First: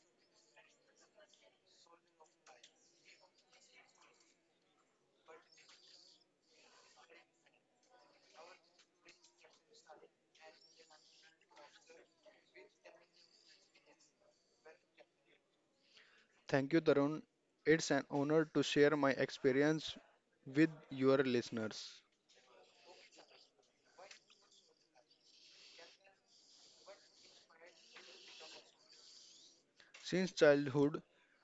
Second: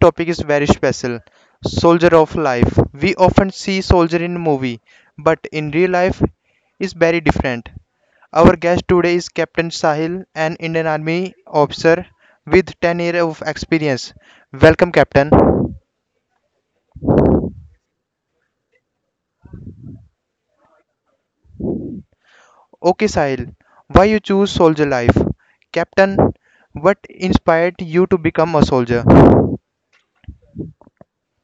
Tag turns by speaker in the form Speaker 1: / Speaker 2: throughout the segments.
Speaker 1: topic is very special Soldier of Life. We often see soldier in movie, but in real life is very different. Our guest today is Captain Sahil, an Indian Army officer with 10 years of experience. Welcome, Captain.
Speaker 2: Thank you, Tarun. It's an honor to share my experience with your listeners.
Speaker 1: Okay, Sahil, why you choose soldier life? Captain, what inspired you to become a soldier?
Speaker 2: Since childhood,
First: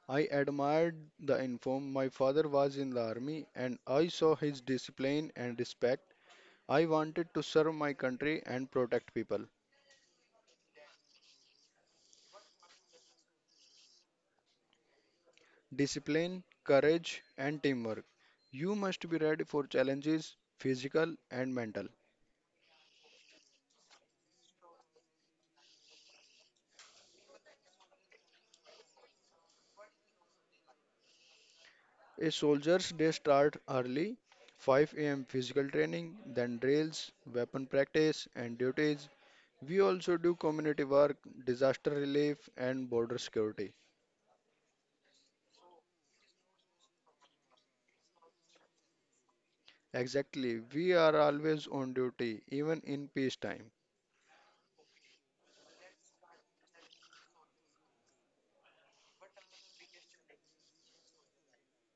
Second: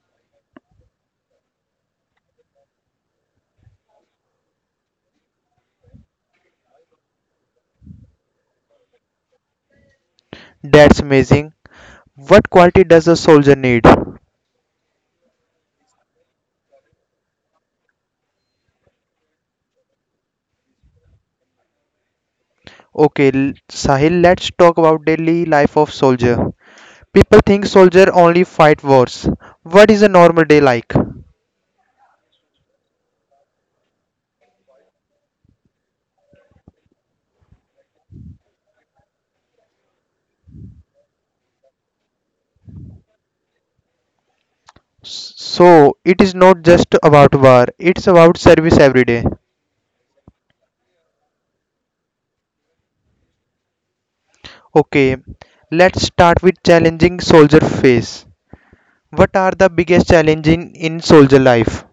Speaker 2: I admired the uniform. My father was in the army and I saw his discipline and respect. I wanted to serve my country and protect people.
Speaker 1: That's amazing. What quality does a soldier need?
Speaker 2: Discipline, courage, and teamwork. You must be ready for challenges, physical and mental.
Speaker 1: Okay, Sahil, let's talk about daily life of soldier. People think soldier only fight wars. What is a normal day like?
Speaker 2: A soldier's day start early, 5 a.m. physical training, then drills, weapon practice, and duties. We also do community work, disaster relief, and border security.
Speaker 1: So, it is not just about war, it's about service every day.
Speaker 2: Exactly, we are always on duty, even in peacetime.
Speaker 1: Okay, let's start with challenging soldier phase. What are the biggest challenges in soldier life?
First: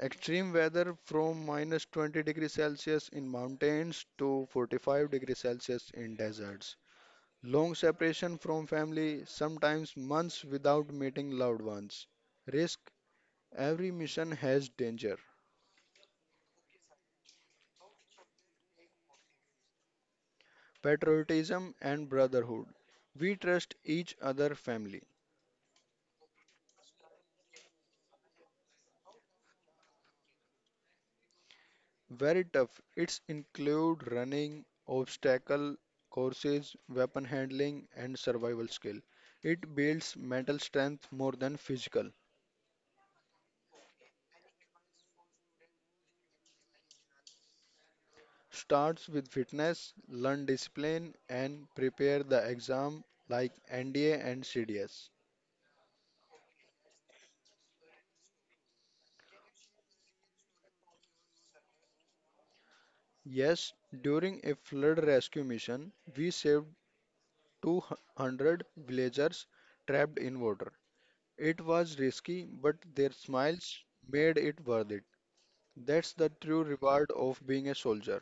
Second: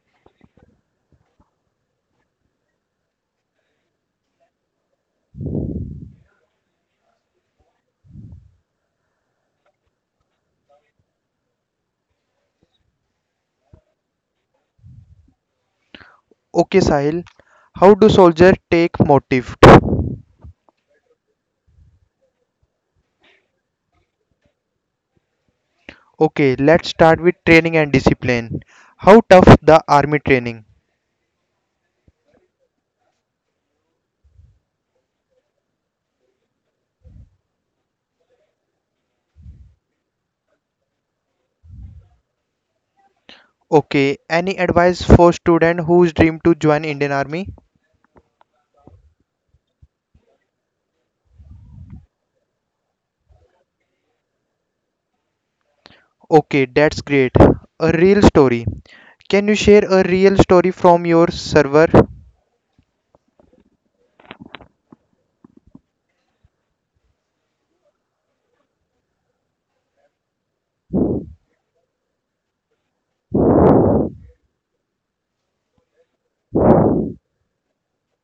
Speaker 2: Extreme weather from minus 20 degrees Celsius in mountains to 45 degrees Celsius in deserts. Long separation from family, sometimes months without meeting loved ones. Risk. Every mission has danger,
Speaker 1: Okay, Sahil, how do soldier take motive?
Speaker 2: patriotism, and brotherhood. We trust each other family.
Speaker 1: Okay, let's start with training and discipline. How tough the army training?
Speaker 2: Very tough. It's include running, obstacle courses, weapon handling, and survival skill. It builds mental strength more than physical.
Speaker 1: Okay, any advice for student whose dream to join Indian Army?
Speaker 2: Starts with fitness, learn discipline, and prepare the exam like NDA and CDS.
Speaker 1: Okay, that's great. A real story. Can you share a real story from your server?
Speaker 2: Yes, during a flood rescue mission, we saved 200 villagers trapped in water. It was risky, but their smiles made it worth it. That's the true reward of being a soldier.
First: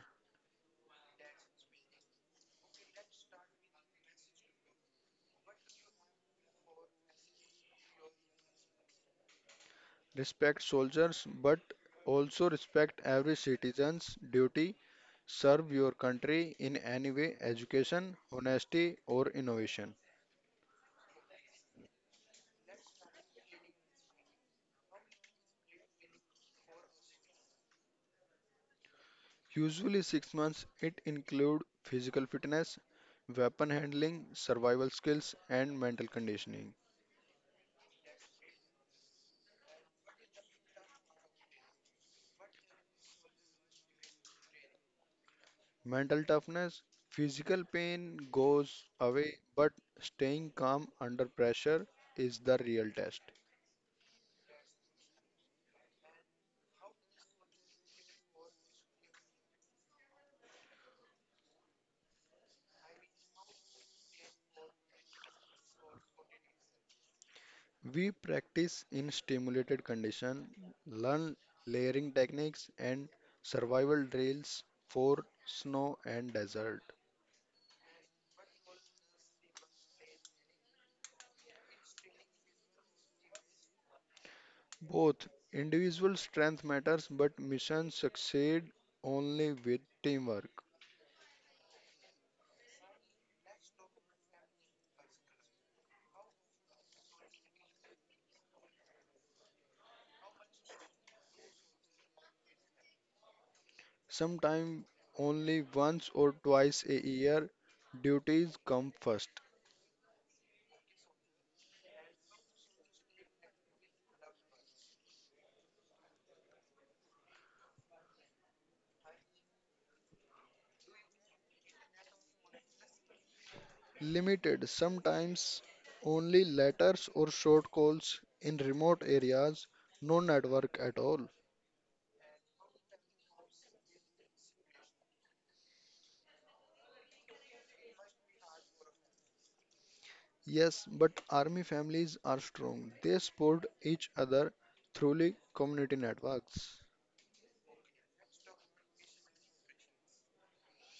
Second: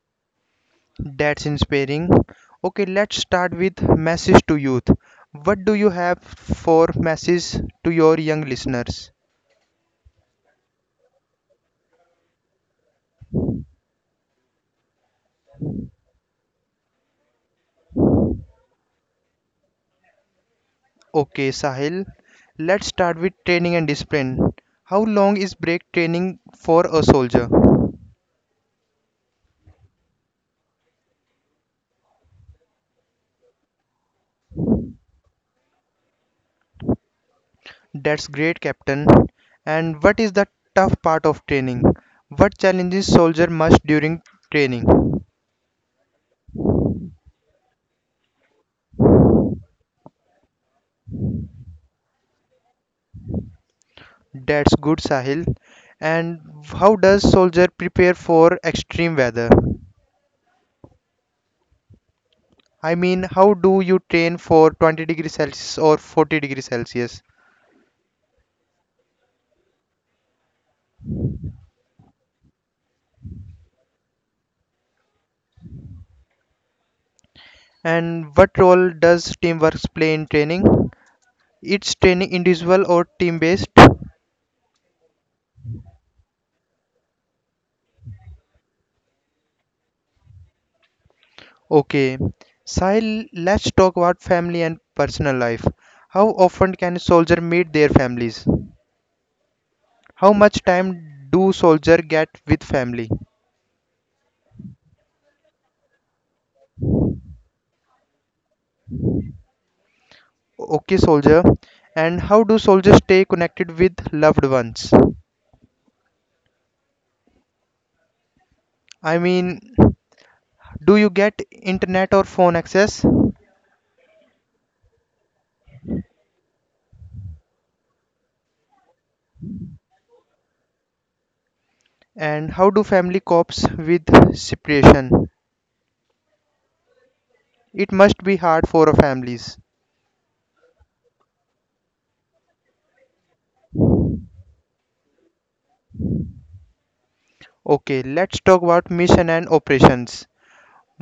Speaker 1: That's inspiring. Okay, let's start with message to youth. What do you have for message to your young listeners?
Speaker 2: Respect soldiers, but also respect every citizen's duty. Serve your country in any way education, honesty, or innovation.
Speaker 1: Okay, Sahil, let's start with training and discipline. How long is break training for a soldier?
Speaker 2: Usually, 6 months it include physical fitness, weapon handling, survival skills, and mental conditioning.
Speaker 1: That's great, Captain. And what is the tough part of training? What challenges soldier must during training?
Speaker 2: Mental toughness, physical pain goes away, but staying calm under pressure is the real test.
Speaker 1: That's good, Sahil. And how does soldier prepare for extreme weather? I mean, how do you train for 20 degrees Celsius or 40 degrees Celsius?
Speaker 2: We practice in stimulated condition, learn layering techniques and survival drills for snow and desert.
Speaker 1: And what role does teamwork play in training? It's training individual or team based?
Speaker 2: Both individual strength matters, but missions succeed only with teamwork.
Speaker 1: Okay, Sahil, let's talk about family and personal life. How often can soldier meet their families? How much time do soldier get with family?
Speaker 2: Sometimes only once or twice a year duties come first.
Speaker 1: Okay, soldier. And how do soldiers stay connected with loved ones? I mean, do you get internet or phone access?
Speaker 2: Limited, sometimes only letters or short calls in remote areas, no network at all.
Speaker 1: And how do family copes with separation? It must be hard for families.
Speaker 2: Yes, but army families are strong. They support each other through community networks,
Speaker 1: Okay, let's talk about mission and operations.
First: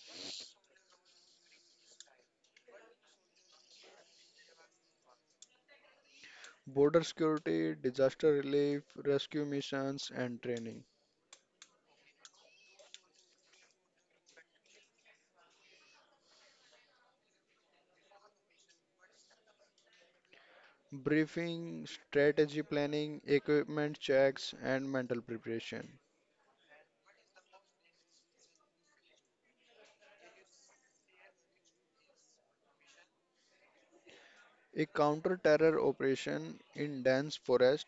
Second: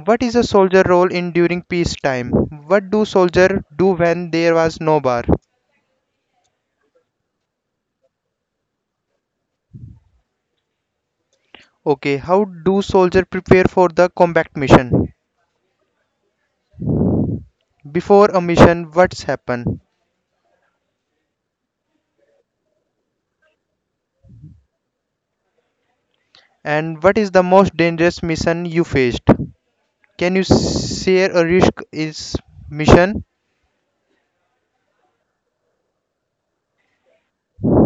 Speaker 1: What is a soldier role in during peacetime? What do soldier do when there was no war?
Speaker 2: border security, disaster relief, rescue missions, and training.
Speaker 1: Okay, how do soldier prepare for the combat mission? Before a mission, what's happened?
Speaker 2: Briefing, strategy planning, equipment checks, and mental preparation.
Speaker 1: And what is the most dangerous mission you faced? Can you share a risk is mission?
Speaker 2: A counter terror operation in dense forest.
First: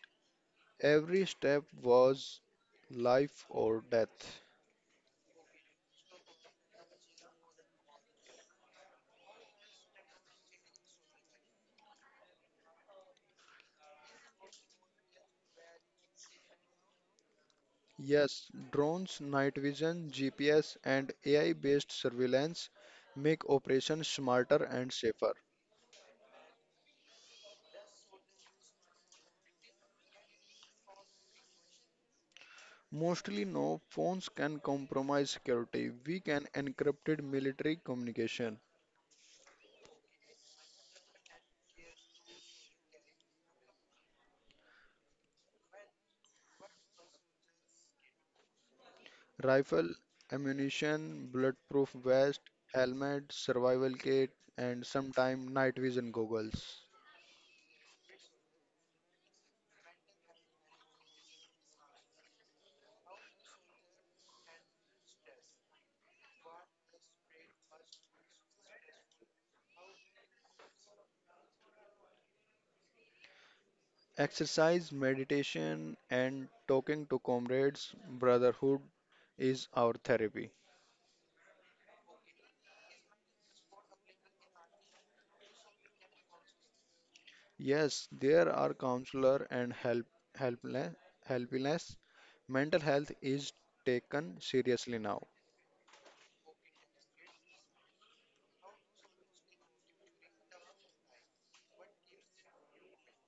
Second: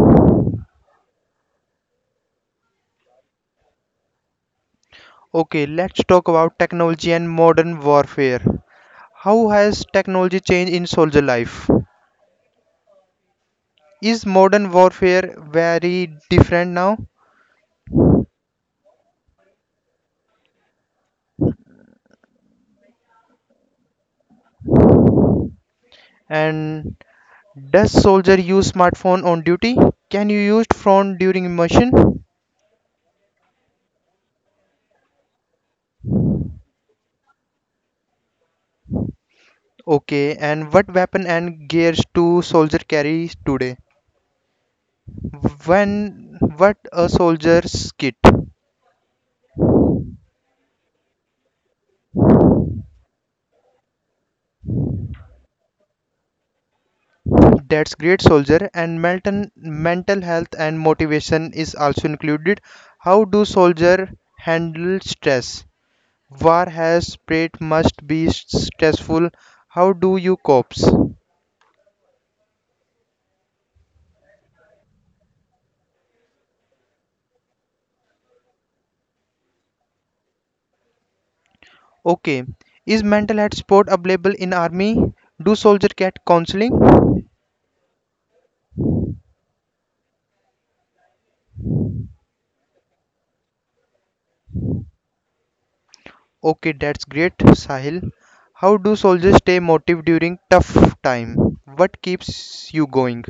Speaker 2: Every step was life or death.
Speaker 1: Okay, let's talk about technology and modern warfare. How has technology changed in soldier life? Is modern warfare very different now?
Speaker 2: Yes, drones, night vision, GPS, and AI based surveillance make operations smarter and safer.
Speaker 1: And does soldier use smartphone on duty? Can you use phone during immersion?
Speaker 2: Mostly, no phones can compromise security. We can encrypted military communication,
Speaker 1: Okay, and what weapon and gears do soldier carry today? When what a soldier's kit?
Speaker 2: rifle, ammunition, bulletproof vest, helmet, survival kit, and sometimes night vision goggles.
Speaker 1: That's great soldier, and mental health and motivation is also included. How do soldier handle stress? War has spread must be stressful. How do you cope?
Speaker 2: Exercise, meditation, and talking to comrades, brotherhood is our therapy.
Speaker 1: Okay. Is mental health support available in army? Do soldier get counseling?
Speaker 2: Yes, there are counselor and help helpless helpless. Mental health is taken seriously now.
Speaker 1: Okay, that's great, Sahil. How do soldiers stay motivated during tough time? What keeps you going?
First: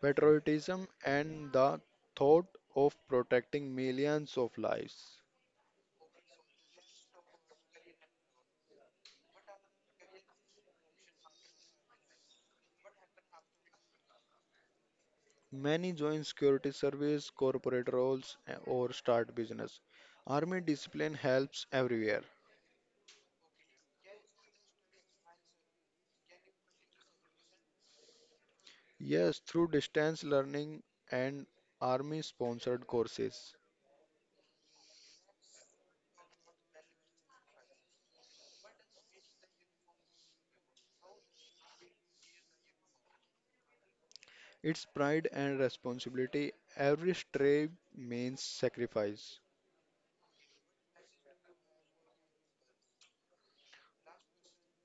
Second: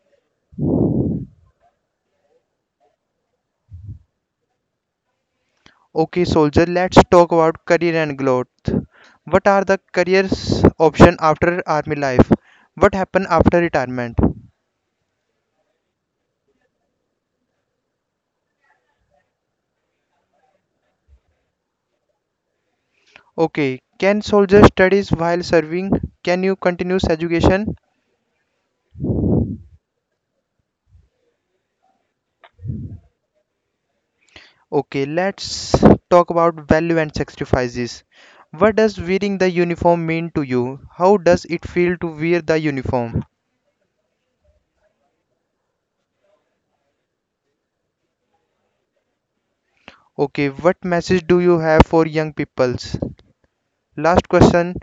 Speaker 2: Patriotism and the thought of protecting millions of lives.
Speaker 1: Okay, soldier, let's talk about career and growth. What are the careers option after army life? What happen after retirement?
Speaker 2: Many join security service, corporate roles, or start business. Army discipline helps everywhere.
Speaker 1: Okay, can soldiers studies while serving? Can you continues education?
Speaker 2: Yes, through distance learning and army sponsored courses.
Speaker 1: Okay, let's talk about value and sacrifices. What does wearing the uniform mean to you? How does it feel to wear the uniform?
Speaker 2: It's pride and responsibility. Every stray means sacrifice.
Speaker 1: Okay, what message do you have for young peoples? Last question,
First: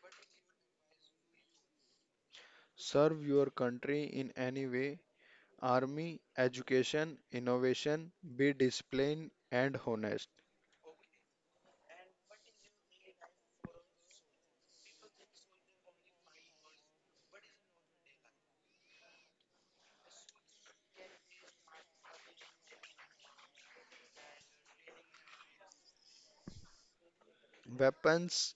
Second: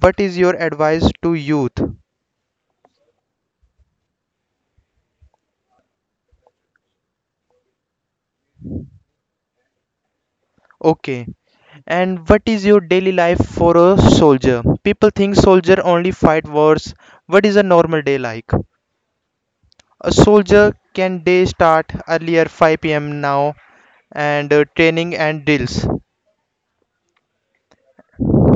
Speaker 1: what is your advice to youth?
Speaker 2: Serve your country in any way army, education, innovation, be disciplined and honest.
Speaker 1: Okay, and what is your daily life for a soldier? People think soldier only fight wars. What is a normal day like? A soldier can day start earlier 5 p.m. now and training and drills.
Speaker 2: Weapons,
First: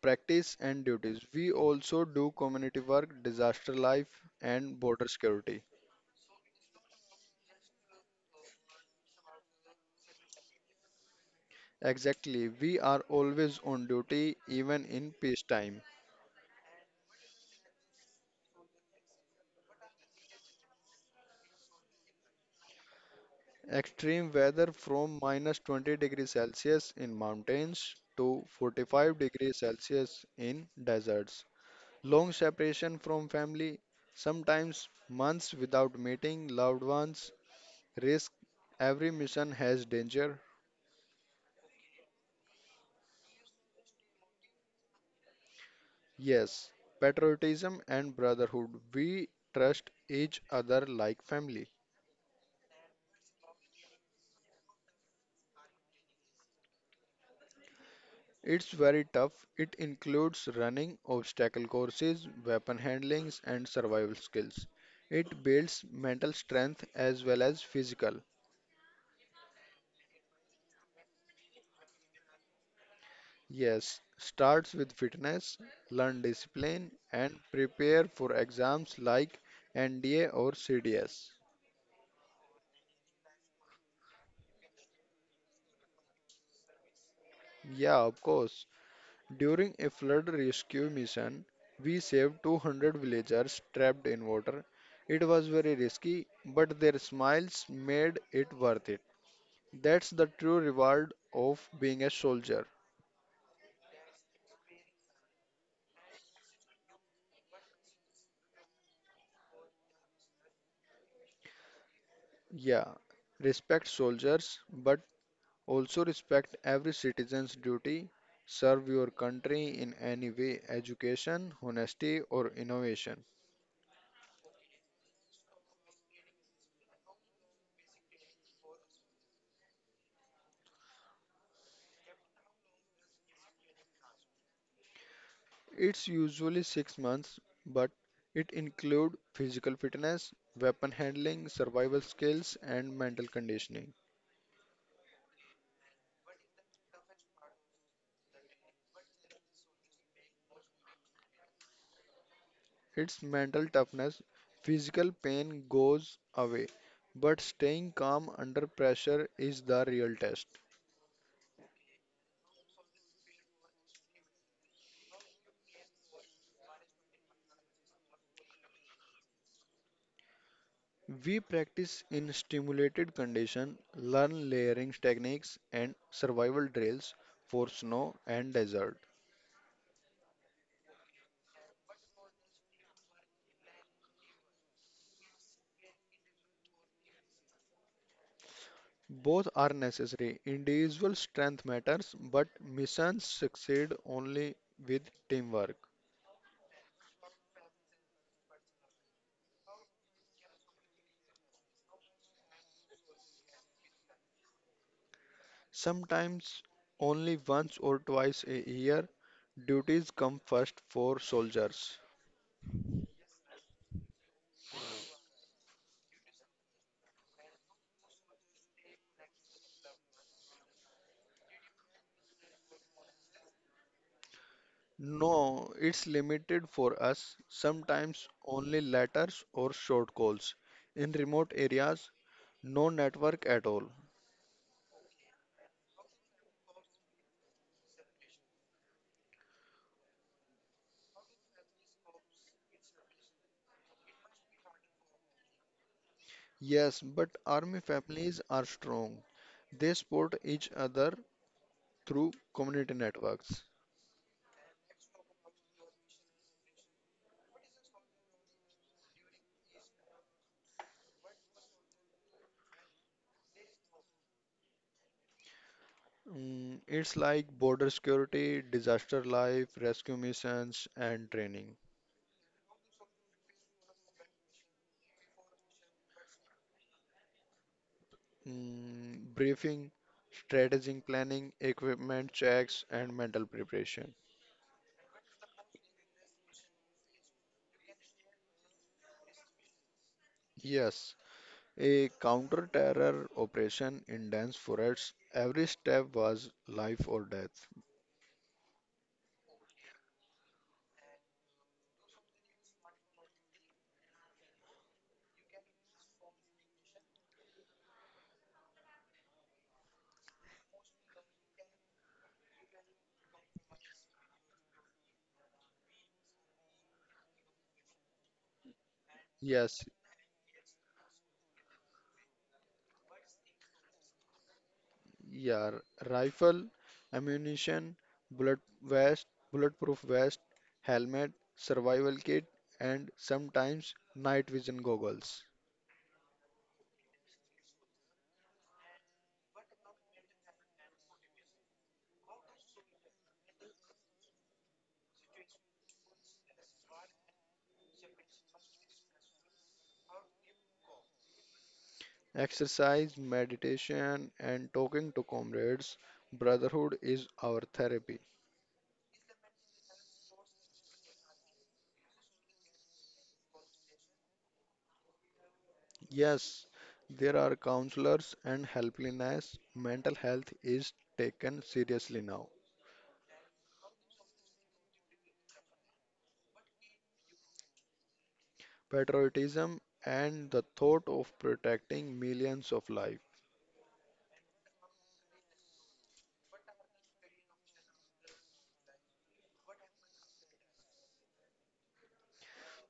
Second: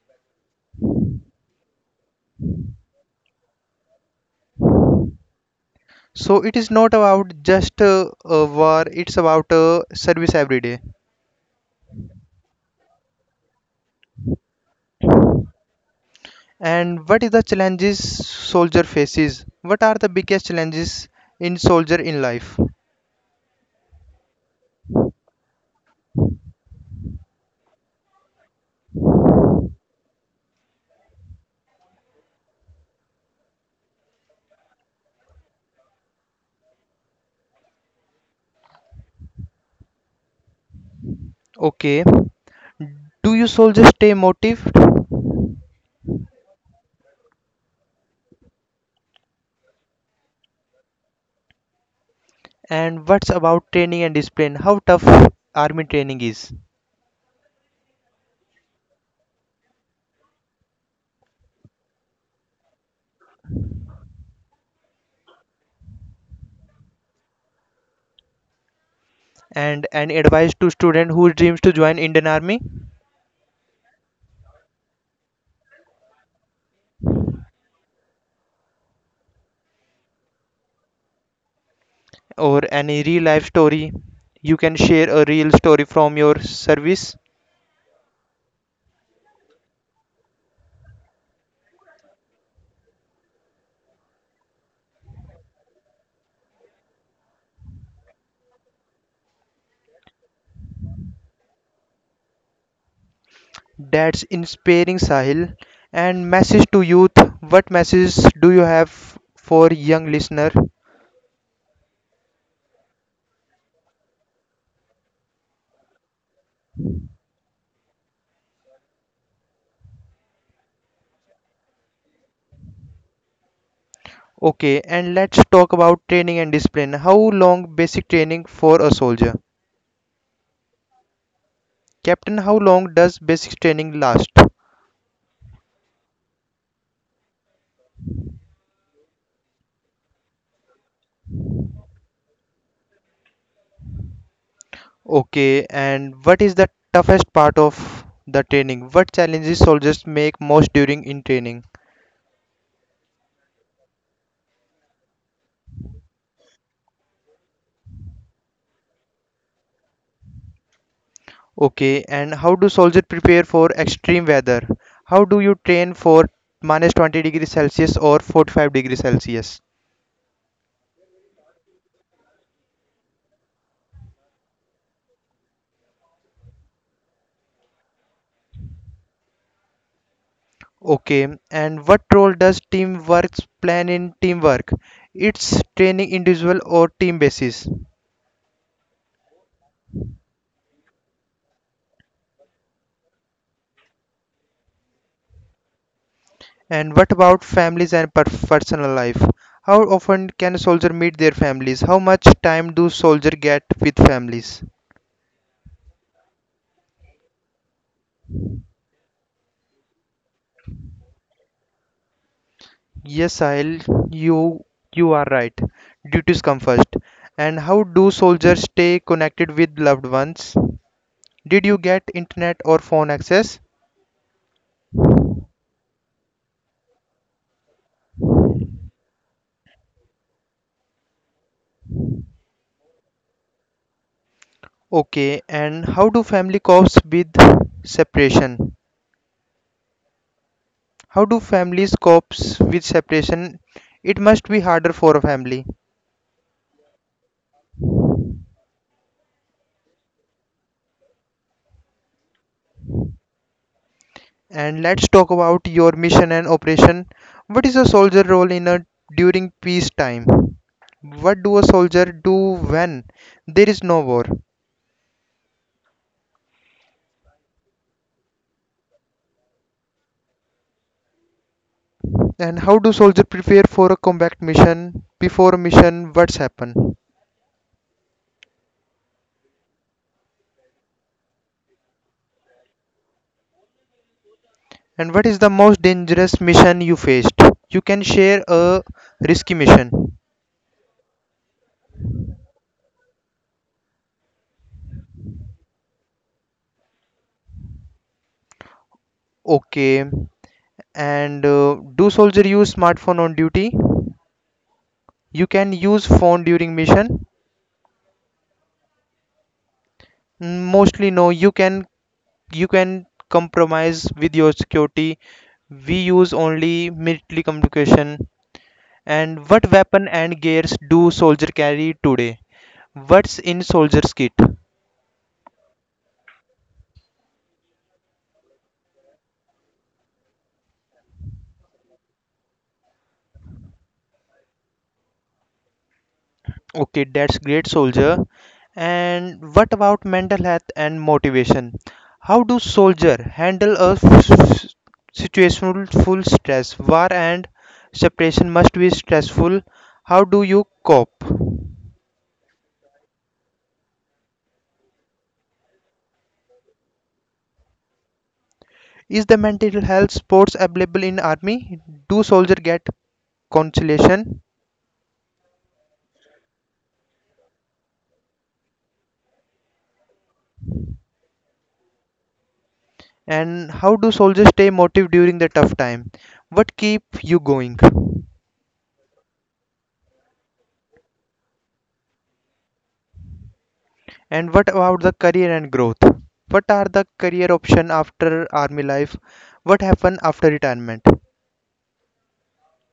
Speaker 2: practice, and duties. We also do community work, disaster life, and border security.
Speaker 1: So it is not about just a war, it's about service every day.
Speaker 2: Exactly, we are always on duty even in peacetime.
Speaker 1: And what is the challenges soldier faces? What are the biggest challenges in soldier in life?
Speaker 2: Extreme weather from minus 20 degrees Celsius in mountains to 45 degrees Celsius in deserts. Long separation from family, sometimes months without meeting loved ones. Risk every mission has danger.
Speaker 1: Okay. Do you soldiers stay motivated?
Speaker 2: Yes, patriotism and brotherhood. We trust each other like family.
Speaker 1: And what's about training and discipline? How tough army training is?
Speaker 2: It's very tough. It includes running, obstacle courses, weapon handlings, and survival skills. It builds mental strength as well as physical.
Speaker 1: And any advice to student who dreams to join Indian Army
Speaker 2: Yes, starts with fitness, learn discipline, and prepare for exams like NDA or CDS.
Speaker 1: or any real life story? You can share a real story from your service.
Speaker 2: Yeah, of course. During a flood rescue mission, we saved 200 villagers trapped in water. It was very risky, but their smiles made it worth it. That's the true reward of being a soldier.
Speaker 1: That's inspiring, Sahil. And message to youth. What messages do you have for young listener?
Speaker 2: Yeah, respect soldiers, but also respect every citizen's duty. Serve your country in any way education, honesty, or innovation.
Speaker 1: Okay, and let's talk about training and discipline. How long basic training for a soldier? Captain, how long does basic training last?
Speaker 2: It's usually 6 months, but it includes physical fitness, weapon handling, survival skills, and mental conditioning.
Speaker 1: Okay, and what is the toughest part of the training? What challenges soldiers make most during in training?
Speaker 2: It's mental toughness. Physical pain goes away, but staying calm under pressure is the real test.
Speaker 1: Okay, and how do soldiers prepare for extreme weather? How do you train for minus 20 degrees Celsius or 45 degrees Celsius?
Speaker 2: We practice in stimulated condition, learn layering techniques and survival drills for snow and desert.
Speaker 1: Okay, and what role does teamwork plan in teamwork? It's training individual or team basis.
Speaker 2: Both are necessary. Individual strength matters, but missions succeed only with teamwork.
Speaker 1: And what about families and personal life? How often can a soldier meet their families? How much time do soldiers get with families?
Speaker 2: Sometimes only once or twice a year, duties come first for soldiers.
Speaker 1: Yes, Sahil, you you are right. Duties come first. And how do soldiers stay connected with loved ones? Did you get internet or phone access?
Speaker 2: No, it's limited for us, sometimes only letters or short calls. In remote areas, no network at all.
Speaker 1: Okay, and how do family copes with separation? How do families copes with separation? It must be harder for a family.
Speaker 2: Yes, but army families are strong. They support each other through community networks.
Speaker 1: And let's talk about your mission and operation. What is a soldier role in a during peacetime? What do a soldier do when there is no war?
Speaker 2: Mm, it's like border security, disaster life, rescue missions, and training.
Speaker 1: And how do soldiers prepare for a combat mission? Before a mission, what's happened?
Speaker 2: Mm, briefing, strategic planning, equipment checks, and mental preparation.
Speaker 1: And what is the most dangerous mission you faced? You can share a risky mission.
Speaker 2: Yes, a counter-terror operation in dense forests, every step was life or death.
Speaker 1: Okay. And do soldier use smartphone on duty? You can use phone during mission. Mm, mostly no. You can compromise with your security. We use only military communication. And what
Speaker 2: Yes.
Speaker 1: weapon and gears do soldier carry today? What's in soldier's kit?
Speaker 2: Yeah, r- Rifle, ammunition, bullet vest, bulletproof vest, helmet, survival kit, and sometimes night vision goggles.
Speaker 1: Okay, that's great, soldier. And what about mental health and motivation? How do soldier handle a situational full stress? War and separation must be stressful. How do you cope?
Speaker 2: Exercise, meditation, and talking to comrades. Brotherhood is our therapy.
Speaker 1: Is the mental health sports available in army? Do soldier get consolation?
Speaker 2: Yes, there are counselors and helplines. Mental health is taken seriously now.
Speaker 1: And how do soldiers stay motivated during the tough time? What keep you going?
Speaker 2: Patriotism and the thought of protecting millions of lives.
Speaker 1: And what about the career and growth? What are the career option after army life? What happen after retirement?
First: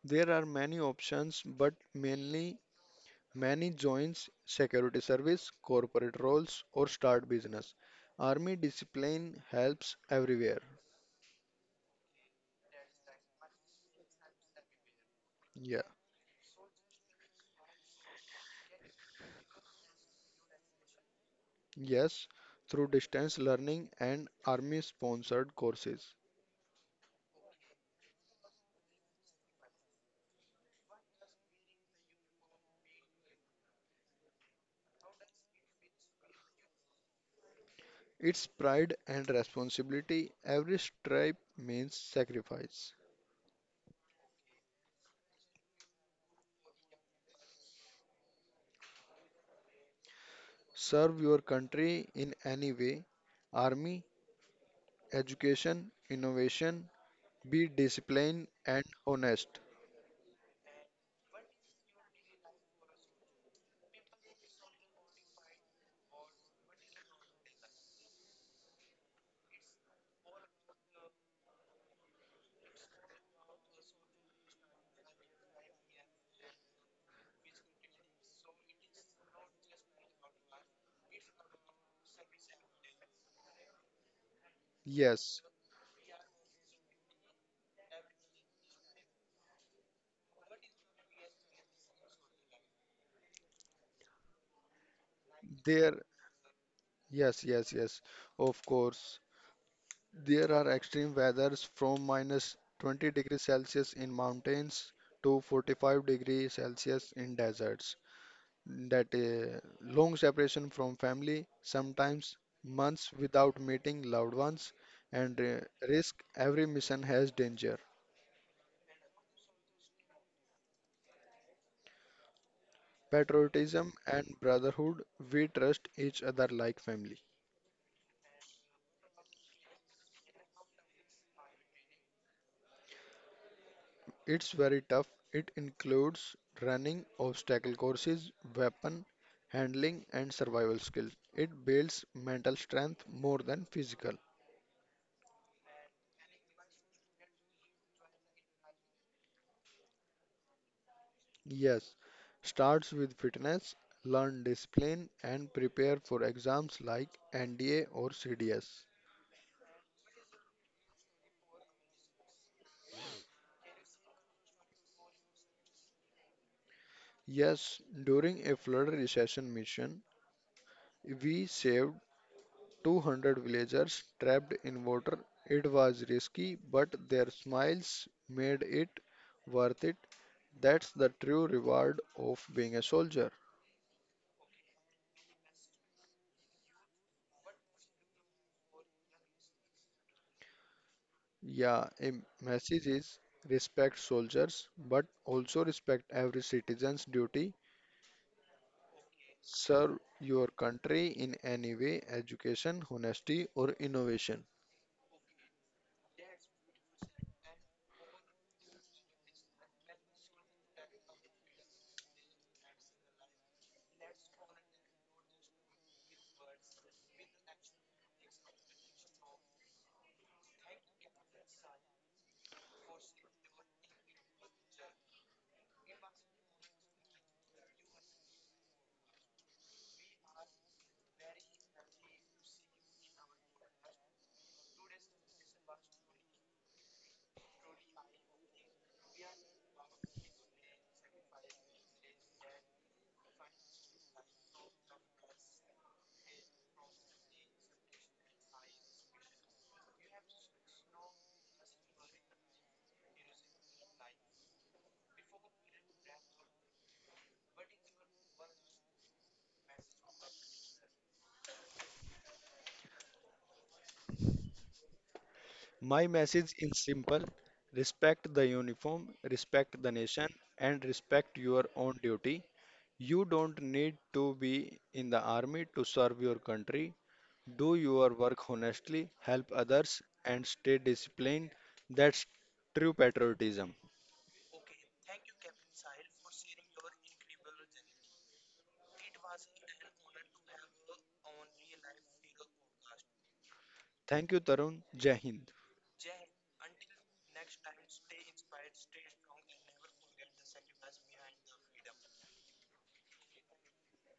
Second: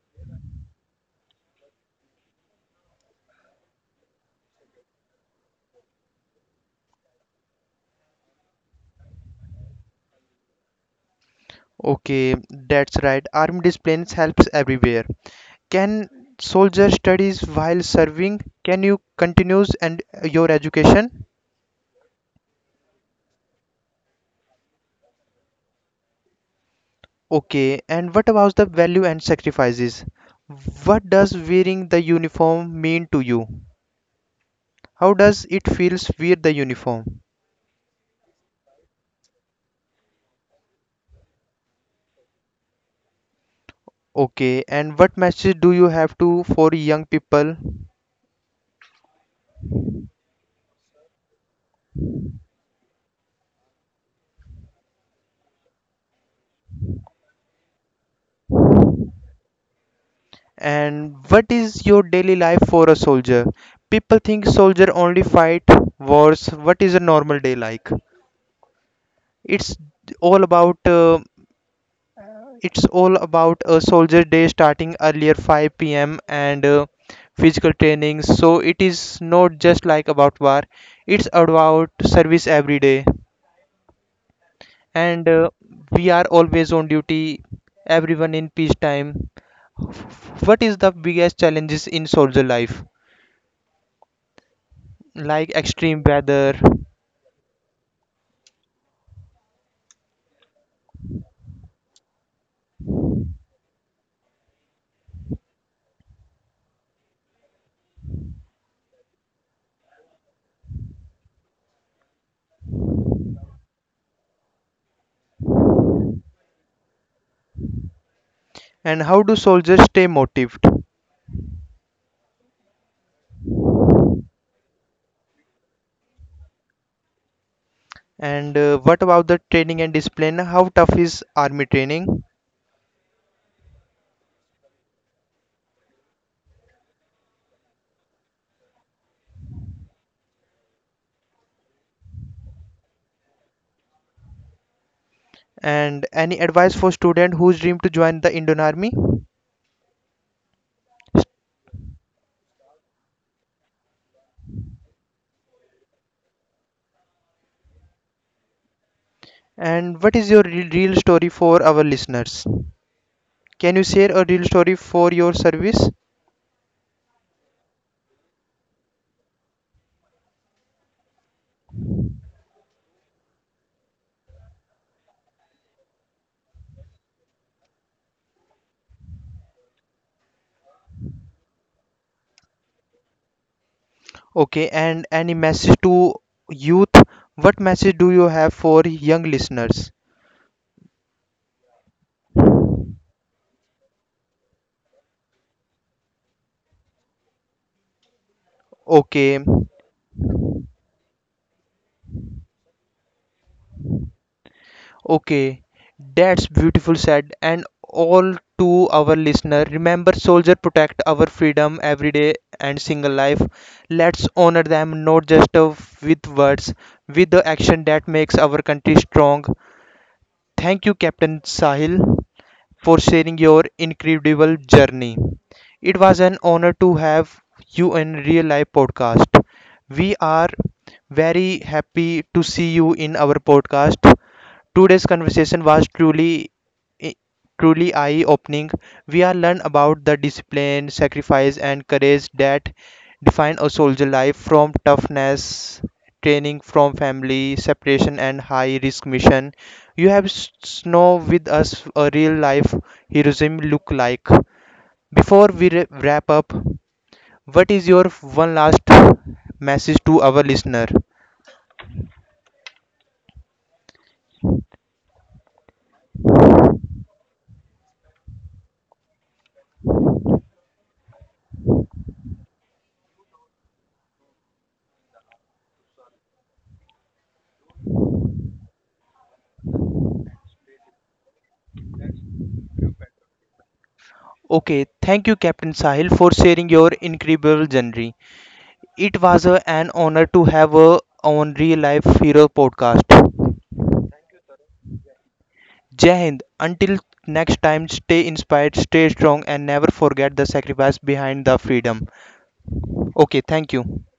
Speaker 2: There are many options, but mainly many joins security service, corporate roles, or start business. Army discipline helps everywhere.
Speaker 1: Okay, that's right. Army disciplines helps everywhere.
Speaker 2: Yeah,
Speaker 1: Can soldier studies while serving? Can you continues and your education?
Speaker 2: yes, through distance learning and army sponsored courses.
Speaker 1: Okay, and what about the value and sacrifices? What does wearing the uniform mean to you? How does it feels wear the uniform?
Speaker 2: It's pride and responsibility. Every stripe means sacrifice.
Speaker 1: Okay, and what message do you have to for young people?
Speaker 2: Serve your country in any way. Army, education, innovation, be disciplined and honest.
Speaker 1: And what is your daily life for a soldier? People think soldier only fight wars. What is a normal day like? It's all about uh, it's all about a soldier day starting earlier 5 p.m. and physical training. So it is not just like about war. It's about service every day. And
Speaker 2: Yes,
Speaker 1: we are always on duty. Everyone in peacetime. What is the biggest challenges in soldier life? Like
Speaker 2: there,
Speaker 1: extreme weather
Speaker 2: yes, yes, yes, of course. There are extreme weathers from minus 20 degrees Celsius in mountains to 45 degrees Celsius in deserts. That long separation from family, sometimes months without meeting loved ones, and risk every mission has danger.
Speaker 1: and how do soldiers stay motivated,
Speaker 2: Patriotism and brotherhood, we trust each other like family.
Speaker 1: and what about the training and discipline? How tough is army training?
Speaker 2: It's very tough. It includes running, obstacle courses, weapon handling, and survival skills. It builds mental strength more than physical.
Speaker 1: And any advice for student whose dream to join the Indian Army,
Speaker 2: Yes, starts with fitness, learn discipline, and prepare for exams like NDA or CDS.
Speaker 1: and what is your real story for our listeners? Can you share a real story for your service?
Speaker 2: Yes, during a flood recession mission, we saved 200 villagers trapped in water. It was risky, but their smiles made it worth it. That's the true reward of being a soldier.
Speaker 1: Okay, and any message to youth? What message do you have for young listeners?
Speaker 2: Yeah, a message is respect soldiers, but also respect every citizen's duty.
Speaker 1: Okay.
Speaker 2: Serve your country in any way, education, honesty, or innovation.
Speaker 1: Okay, that's beautiful said. And all to our listener, remember soldier protect our freedom every day and single life. Let's honor them not just with words, with the action that makes our country strong. Thank you, Captain Sahil, for sharing your incredible journey. It was an honor to have you in Real Life Podcast. We are very happy to see you in our podcast. Today's conversation was i- truly eye-opening. We are learned about the discipline, sacrifice, and courage that define a soldier life from toughness, training from family, separation, and high-risk mission you have snow with us a real life heroism look like. Before we wrap up, what is your one last message to our listener?
Speaker 2: My message is simple respect the uniform, respect the nation, and respect your own duty. You don't need to be in the army to serve your country. Do your work honestly, help others, and stay disciplined. That's true patriotism.
Speaker 1: Okay, thank you, Captain Sahil, for sharing your incredible journey. It was an honor to have a on real life hero podcast.
Speaker 2: Thank you, Tarun. Jai Hind.
Speaker 1: Jai Hind. Until next time, stay inspired, stay strong, and never forget the sacrifice behind the freedom. Okay, thank you.